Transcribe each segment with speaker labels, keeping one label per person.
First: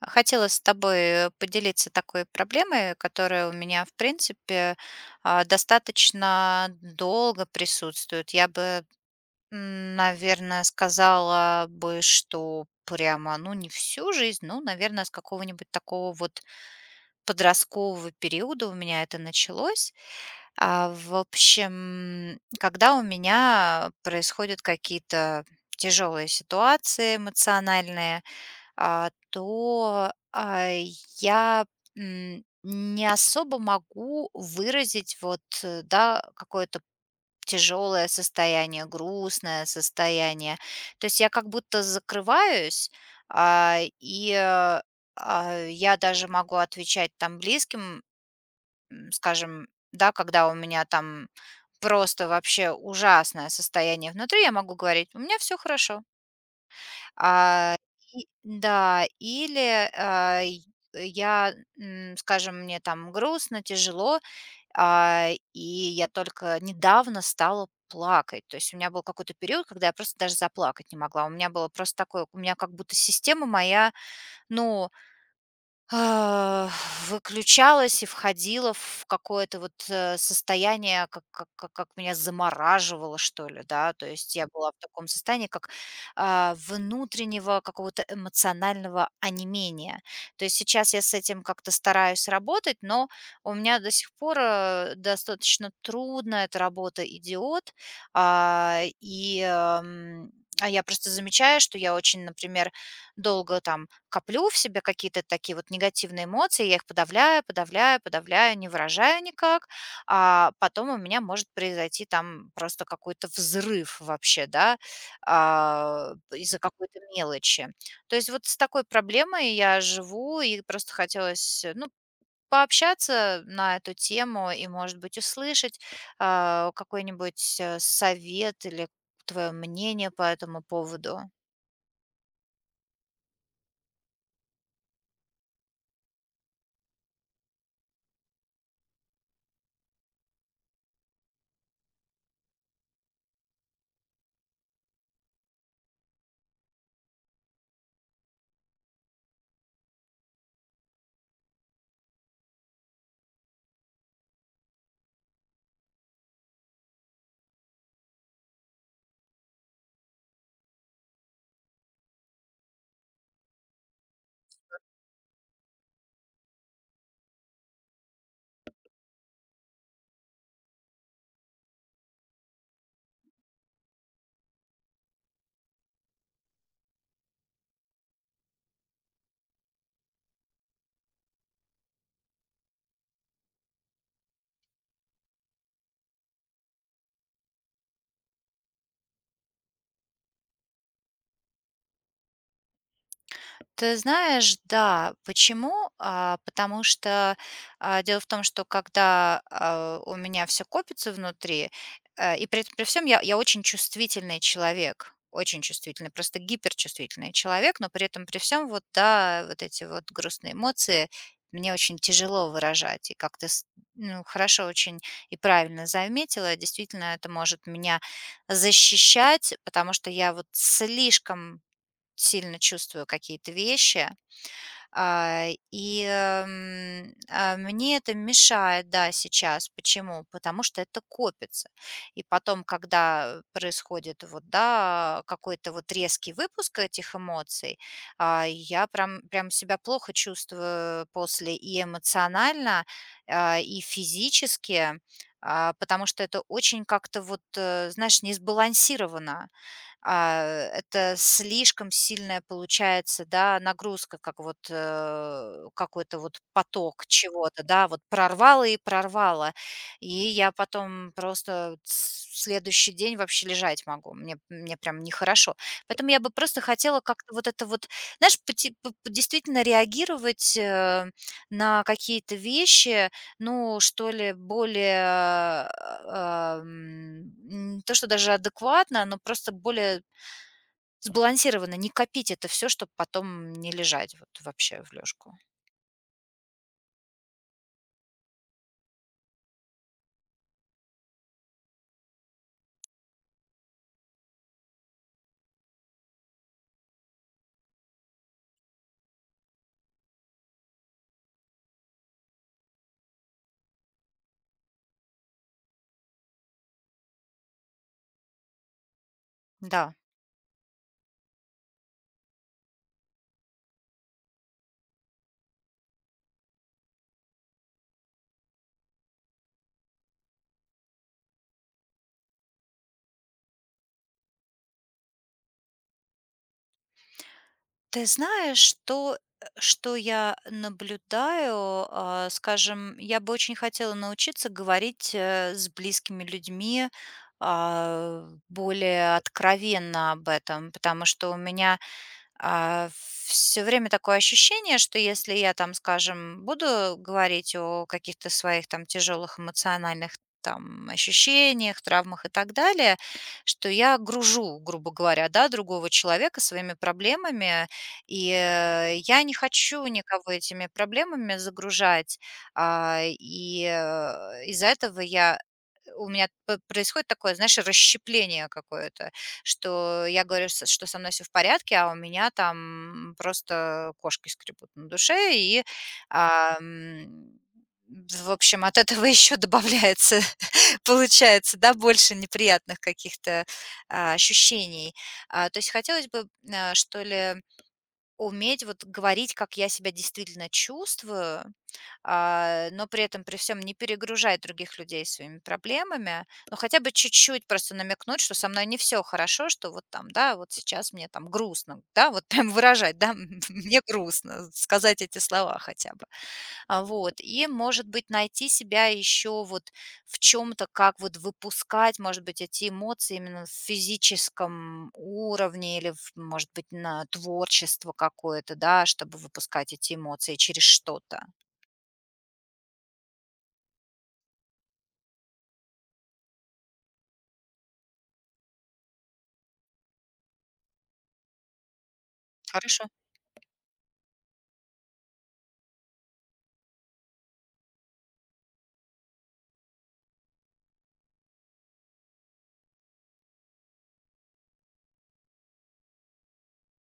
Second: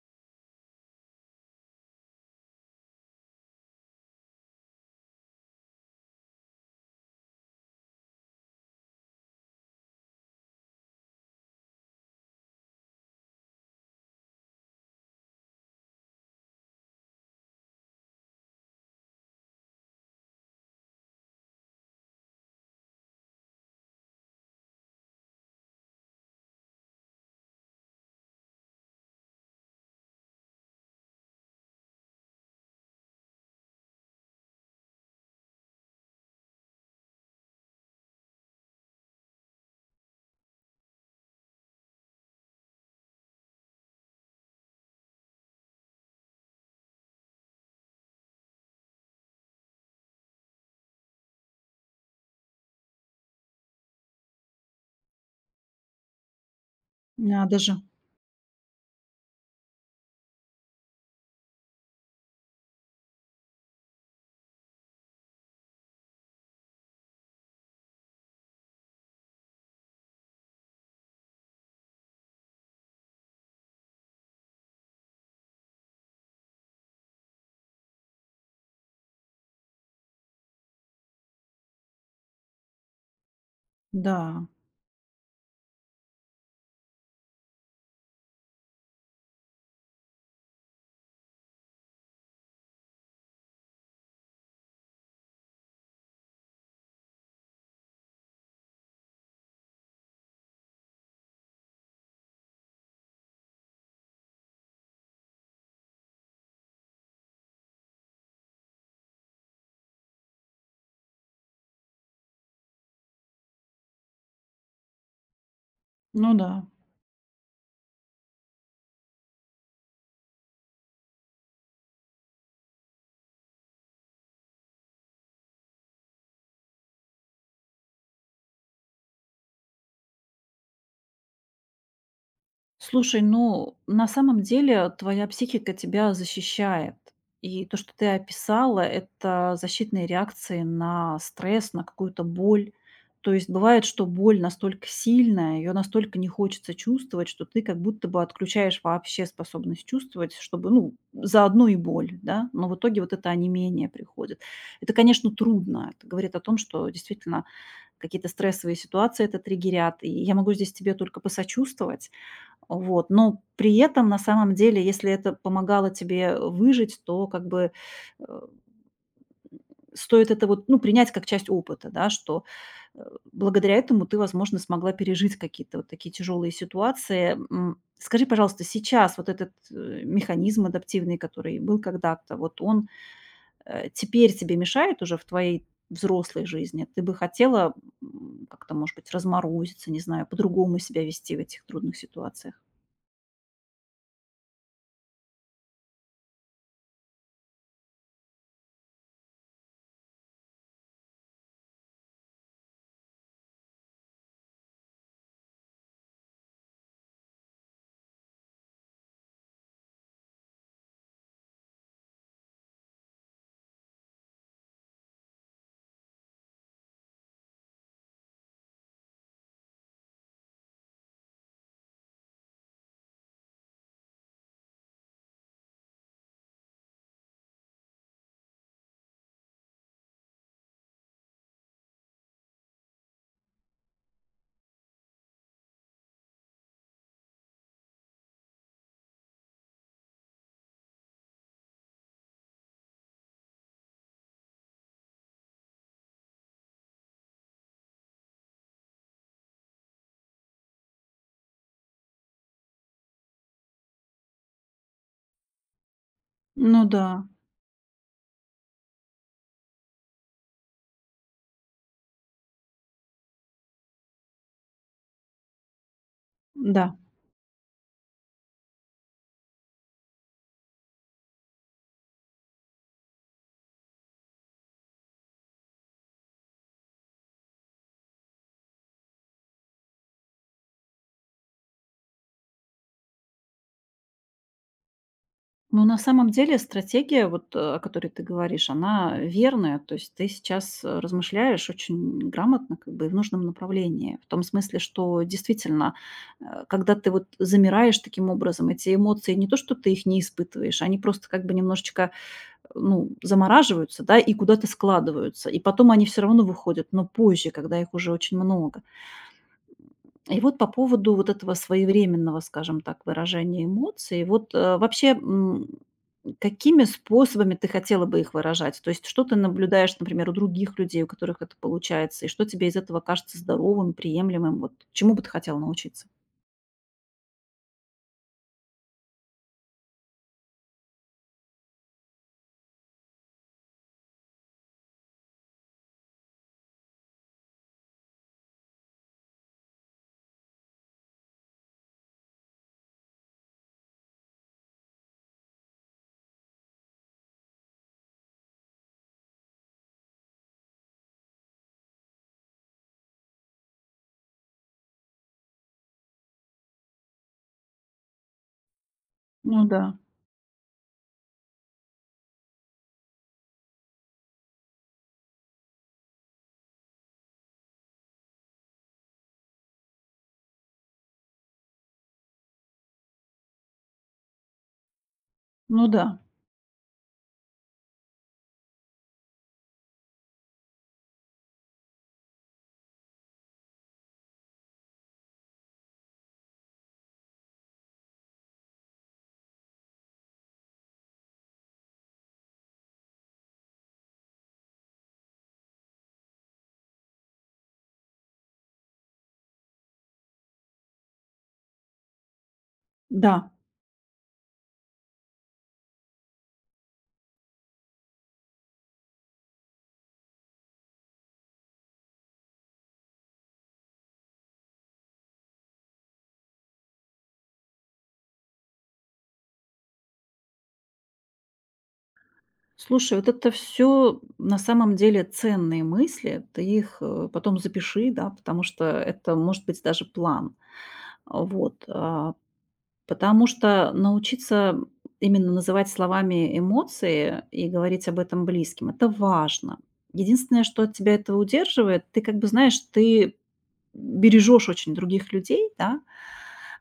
Speaker 1: Хотела с тобой поделиться такой проблемой, которая у меня, в принципе, достаточно долго присутствует. Я бы, наверное, сказала бы, что прямо, ну, не всю жизнь, ну, наверное, с какого-нибудь такого вот подросткового периода у меня это началось. В общем, когда у меня происходят какие-то тяжелые ситуации эмоциональные, а, то, а, я не особо могу выразить вот, да, какое-то тяжелое состояние, грустное состояние. То есть я как будто закрываюсь, а, и, э, я даже могу отвечать там близким, скажем, да, когда у меня там просто вообще ужасное состояние внутри, я могу говорить: "У меня все хорошо".
Speaker 2: Надо
Speaker 1: А,
Speaker 2: же.
Speaker 1: и да, или, а, й я, м, скажем, мне там грустно, тяжело, и я только недавно стала плакать. То есть у меня был какой-то период, когда я просто даже заплакать не могла. У меня было просто такое, у меня как будто система моя, ну а, выключалась и входила в какое-то вот, состояние, как меня замораживало, что ли, да. То есть я
Speaker 2: Да.
Speaker 1: была в таком состоянии, как, внутреннего какого-то эмоционального онемения. То есть сейчас я с этим как-то стараюсь работать, но у меня до сих пор, достаточно трудно эта работа идет. А, и, эм, я просто замечаю, что я очень, например, долго там коплю в себе какие-то такие вот негативные эмоции, я их подавляю, подавляю, подавляю, не выражаю никак, а потом у меня может произойти там просто какой-то взрыв вообще, да,
Speaker 2: Ну да.
Speaker 1: из-за какой-то мелочи. То есть вот с такой проблемой я живу, и просто хотелось, ну, пообщаться на эту тему и, может быть, услышать какой-нибудь совет или твое мнение по этому поводу.
Speaker 2: Слушай, на самом деле твоя психика тебя защищает. И то, что ты описала, это защитные реакции на стресс, на какую-то боль. То есть бывает, что боль настолько сильная, ее настолько не хочется чувствовать, что ты как будто бы отключаешь вообще способность чувствовать, чтобы, заодно и боль, да, но в итоге вот это онемение приходит. Это, конечно, трудно. Это говорит о том, что действительно какие-то стрессовые ситуации это триггерят, и я могу здесь тебе только посочувствовать. Вот, но при этом, на самом деле, если это помогало тебе выжить, то э, стоит это вот, принять как часть опыта, да, что, э, благодаря этому ты, возможно, смогла пережить какие-то вот такие тяжелые ситуации. Скажи, пожалуйста, сейчас вот этот, механизм адаптивный, который был когда-то, вот он теперь тебе мешает уже в твоей взрослой жизни? Ты бы хотела, как-то, может быть, разморозиться, не знаю, по-другому себя вести в этих трудных ситуациях?
Speaker 1: Ты знаешь, да. Почему? Потому что, дело в том, что когда у меня все копится внутри, и при этом при всем я очень чувствительный человек, очень чувствительный, просто гиперчувствительный человек, но при этом при всем вот, да, вот эти вот грустные эмоции мне очень тяжело выражать. И как ты с ну, хорошо очень и правильно заметила, действительно, это может меня защищать, потому что я вот слишком сильно чувствую какие-то вещи, мне это мешает, да, сейчас. Почему? Потому что это копится. И потом, когда происходит вот, да, какой-то вот резкий выпуск этих эмоций, я прям себя плохо чувствую после и эмоционально, и физически, потому что это очень как-то вот, знаешь, не сбалансировано. А, это слишком сильная получается, да, нагрузка, как вот, какой-то вот
Speaker 2: Ну да,
Speaker 1: поток чего-то, да, вот прорвало и прорвало. И я потом просто с следующий день вообще лежать могу. Мне прям нехорошо. Поэтому я бы просто
Speaker 2: да.
Speaker 1: хотела как-то вот это вот, знаешь, по п п действительно реагировать, на какие-то вещи, ну, что ли, более, не то, что даже адекватно, но просто более сбалансированно. Не копить это все, чтобы потом не лежать вот вообще в лёжку.
Speaker 2: Но на самом деле стратегия, вот, о которой ты говоришь, она верная. То есть ты сейчас, размышляешь очень грамотно, как бы, и в нужном направлении. В том смысле, что действительно, когда ты вот замираешь таким образом, эти эмоции, не то что ты их не испытываешь, они просто как бы немножечко ну, замораживаются, да, и куда-то складываются. И потом они все равно выходят, но позже, когда их уже очень много.
Speaker 1: Да.
Speaker 2: И вот по поводу вот этого своевременного, скажем так, выражения эмоций. Вот, какими способами ты хотела бы их выражать? То есть что ты наблюдаешь, например, у других людей, у которых это получается, и что тебе из этого кажется здоровым, приемлемым? Вот чему бы ты хотела научиться?
Speaker 1: Ты знаешь, что что я наблюдаю, скажем, я бы очень хотела научиться говорить, с близкими людьми, более откровенно об этом, потому что у меня все время такое ощущение, что если я там, скажем, буду говорить о каких-то своих там тяжелых эмоциональных там ощущениях, травмах и так далее, что я гружу, грубо говоря, да, другого человека своими проблемами, и, я не
Speaker 2: Ну да,
Speaker 1: хочу никого этими проблемами загружать. Из-за этого я у меня п происходит такое, знаешь, расщепление какое-то, что я говорю, что со мной все в порядке, а у меня там просто кошки скребут на душе, и,
Speaker 2: ну да,
Speaker 1: а, м, в общем, от этого еще добавляется, получается, да, больше неприятных каких-то ощущений. То есть хотелось бы, что ли, уметь вот говорить, как я себя действительно чувствую, но при этом при всем не перегружай других людей своими проблемами, но хотя бы чуть-чуть просто намекнуть, что со мной не все хорошо, что вот там, да, вот сейчас мне там грустно, да, вот прям выражать, да,
Speaker 2: да.
Speaker 1: мне грустно, сказать эти слова хотя бы. Вот, и, может быть, найти себя еще вот в чем-то, как вот выпускать, может быть, эти эмоции именно в физическом уровне или, может быть, на творчество какое-то, да, чтобы выпускать эти эмоции через что-то.
Speaker 2: Слушай, вот это все на самом деле ценные мысли. Ты их, потом запиши, да, потому что это может быть даже план. Вот,
Speaker 1: Хорошо.
Speaker 2: потому что научиться именно называть словами эмоции и говорить об этом близким — это важно. Единственное, что от тебя этого удерживает, ты как бы знаешь, ты бережешь очень других людей, да,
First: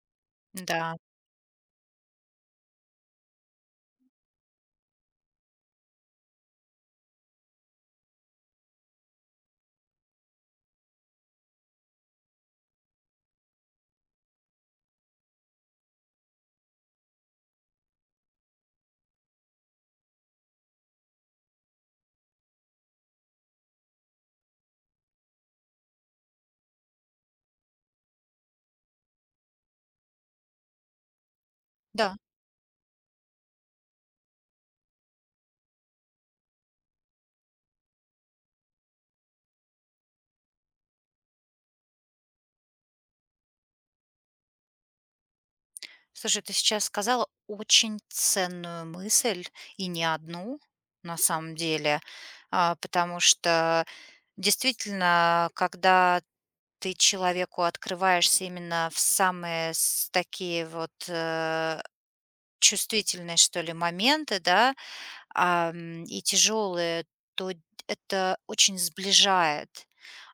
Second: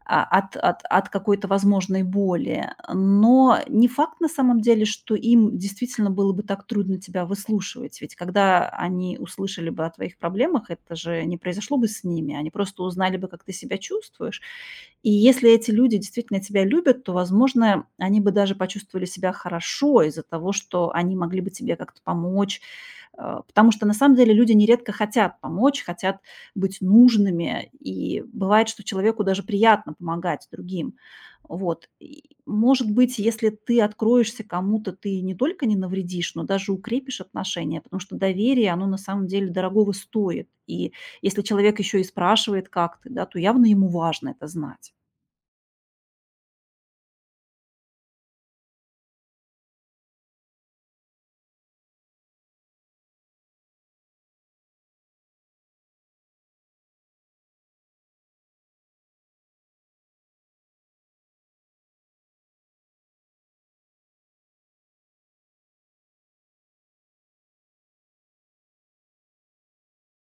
Speaker 2: а, от от
Speaker 1: Да,
Speaker 2: от какой-то возможной боли. Но не факт на самом деле, что им действительно было бы так трудно тебя выслушивать. Ведь когда они услышали бы о твоих проблемах, это же не произошло бы с ними. Они просто узнали бы, как ты себя чувствуешь. И если эти люди действительно тебя любят, то, возможно, они бы даже почувствовали себя хорошо из-за того, что они могли бы тебе как-то помочь. Потому что на самом деле люди нередко хотят помочь, хотят быть нужными. И бывает, что человеку даже приятно помогать другим. Вот.
Speaker 1: да.
Speaker 2: И, может быть, если ты откроешься кому-то, ты не только не навредишь, но даже укрепишь отношения, потому что доверие, оно на самом деле дорогого стоит. И если человек еще и спрашивает, как ты, да, то явно ему важно это знать.
Speaker 1: Слушай, ты сейчас сказала очень ценную мысль, и не одну, на самом деле. Потому что действительно, когда ты человеку открываешься именно в самые с такие вот, чувствительные, что ли, моменты, да, и тяжелые, то это очень сближает.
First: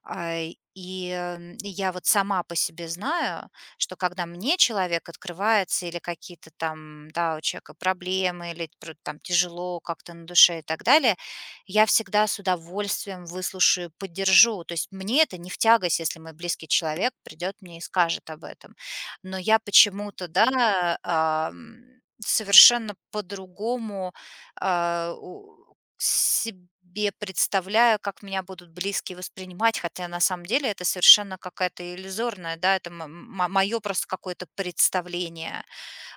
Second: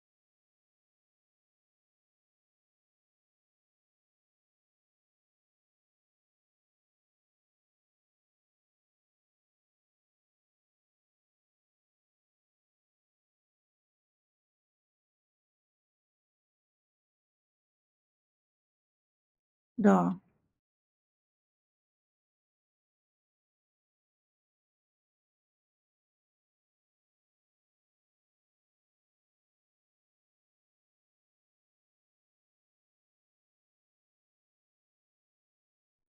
Speaker 1: А, И я вот сама по себе знаю, что когда мне человек открывается или какие-то там, да, у человека проблемы или там тяжело как-то на душе и так далее, я всегда с удовольствием выслушаю, поддержу. То есть мне это не в тягость, если мой близкий человек придет мне и скажет об этом. Но я
Speaker 2: Да,
Speaker 1: почему-то, да, совершенно по-другому у себе представляю, как меня будут близкие воспринимать, хотя на самом деле это совершенно какая-то иллюзорная, да, это мое просто какое-то представление.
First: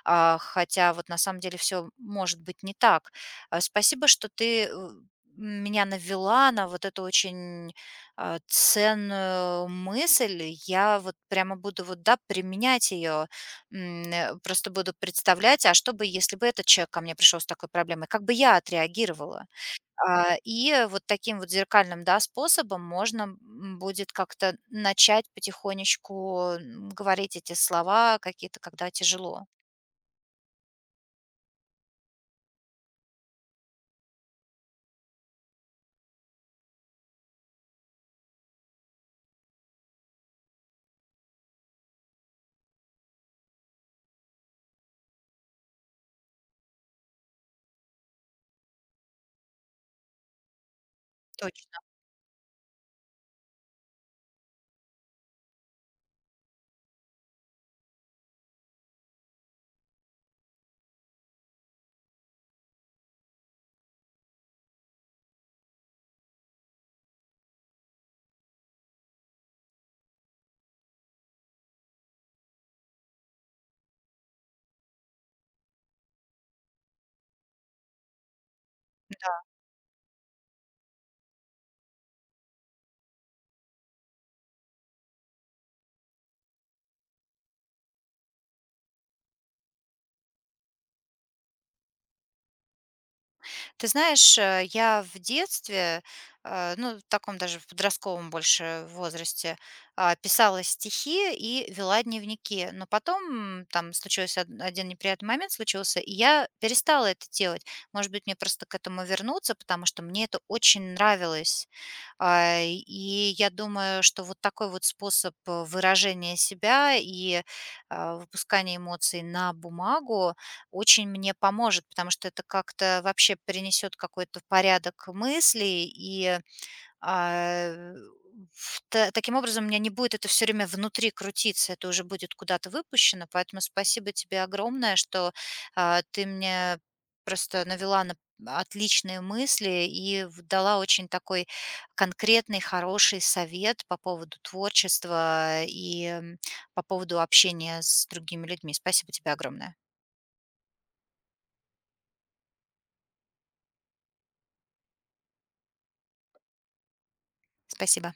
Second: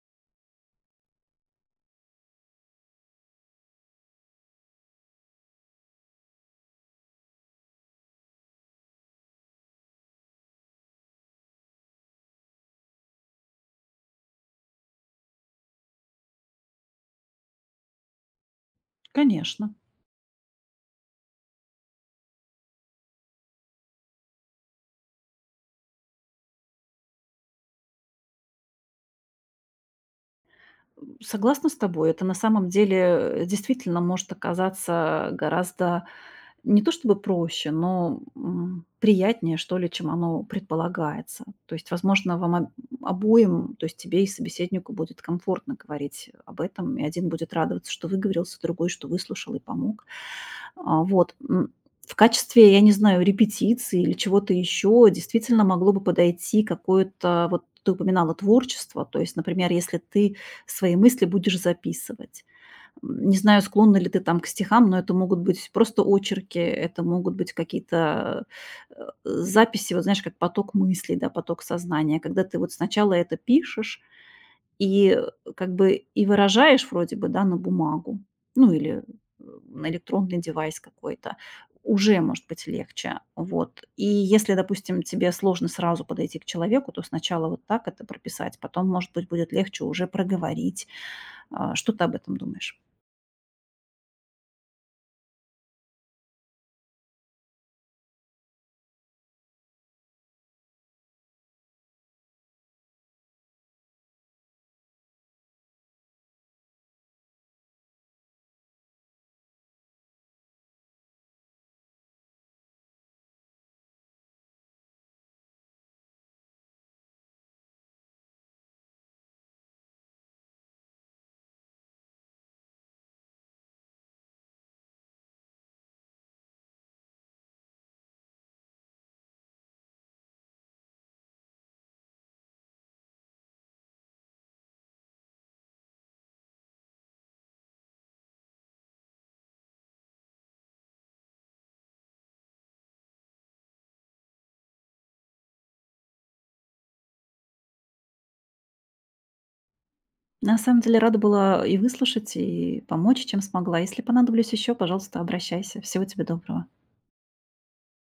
Speaker 1: Хотя вот на самом деле все может быть не так. Спасибо, что ты, меня навела на вот эту очень, ценную мысль. Я вот прямо буду вот, да, применять ее, просто буду представлять, а что бы, если бы этот человек ко мне пришел с такой проблемой, как бы я отреагировала?
Speaker 2: конечно.
Speaker 1: И вот таким вот зеркальным, да, способом можно, будет как-то начать потихонечку, говорить эти слова какие-то, когда тяжело.
Speaker 2: Согласна с тобой. Это на самом деле, действительно может оказаться гораздо не то чтобы проще, но, приятнее, что ли, чем оно предполагается. То есть, возможно, вам об обоим, то есть тебе и собеседнику, будет комфортно говорить об этом, и один будет радоваться, что выговорился, другой, что выслушал и помог. А, вот,
Speaker 1: Точ
Speaker 2: м. В качестве, я не знаю, репетиции или чего-то еще действительно могло бы подойти какое-то, вот ты упоминала творчество. То есть, например, если ты свои мысли будешь записывать. Не знаю, склонна ли ты там к стихам, но это могут быть просто очерки, это могут быть какие-то записи, вот знаешь, как поток мыслей, да, поток сознания, когда ты вот сначала это пишешь и как бы и выражаешь вроде бы, да, на бумагу, ну или
Speaker 1: Да.
Speaker 2: на электронный девайс какой-то, уже может быть легче. Вот. И если, допустим, тебе сложно сразу подойти к человеку, то сначала вот так это прописать, потом, может быть, будет легче уже проговорить что ты об этом думаешь?
Speaker 1: Ты знаешь, я в детстве, ну, в таком даже в подростковом больше возрасте, писала стихи и вела дневники. Но потом, там случился один неприятный момент случился, и я перестала это делать. Может быть, мне просто к этому вернуться, потому что мне это очень нравилось. И я думаю, что вот такой вот способ выражения себя и выпускания эмоций на бумагу очень мне поможет, потому что это как-то вообще принесет какой-то порядок мыслей, и а, таким образом у меня не будет это все время внутри крутиться, это уже будет куда-то выпущено. Поэтому спасибо тебе огромное, что ты мне просто навела на отличные мысли и дала очень такой конкретный, хороший совет по поводу творчества и по поводу общения с другими людьми. Спасибо тебе огромное.
Speaker 2: На самом деле рада была и выслушать, и помочь, чем смогла. Если понадоблюсь еще, пожалуйста, обращайся. Всего тебе доброго.
Speaker 1: Спасибо.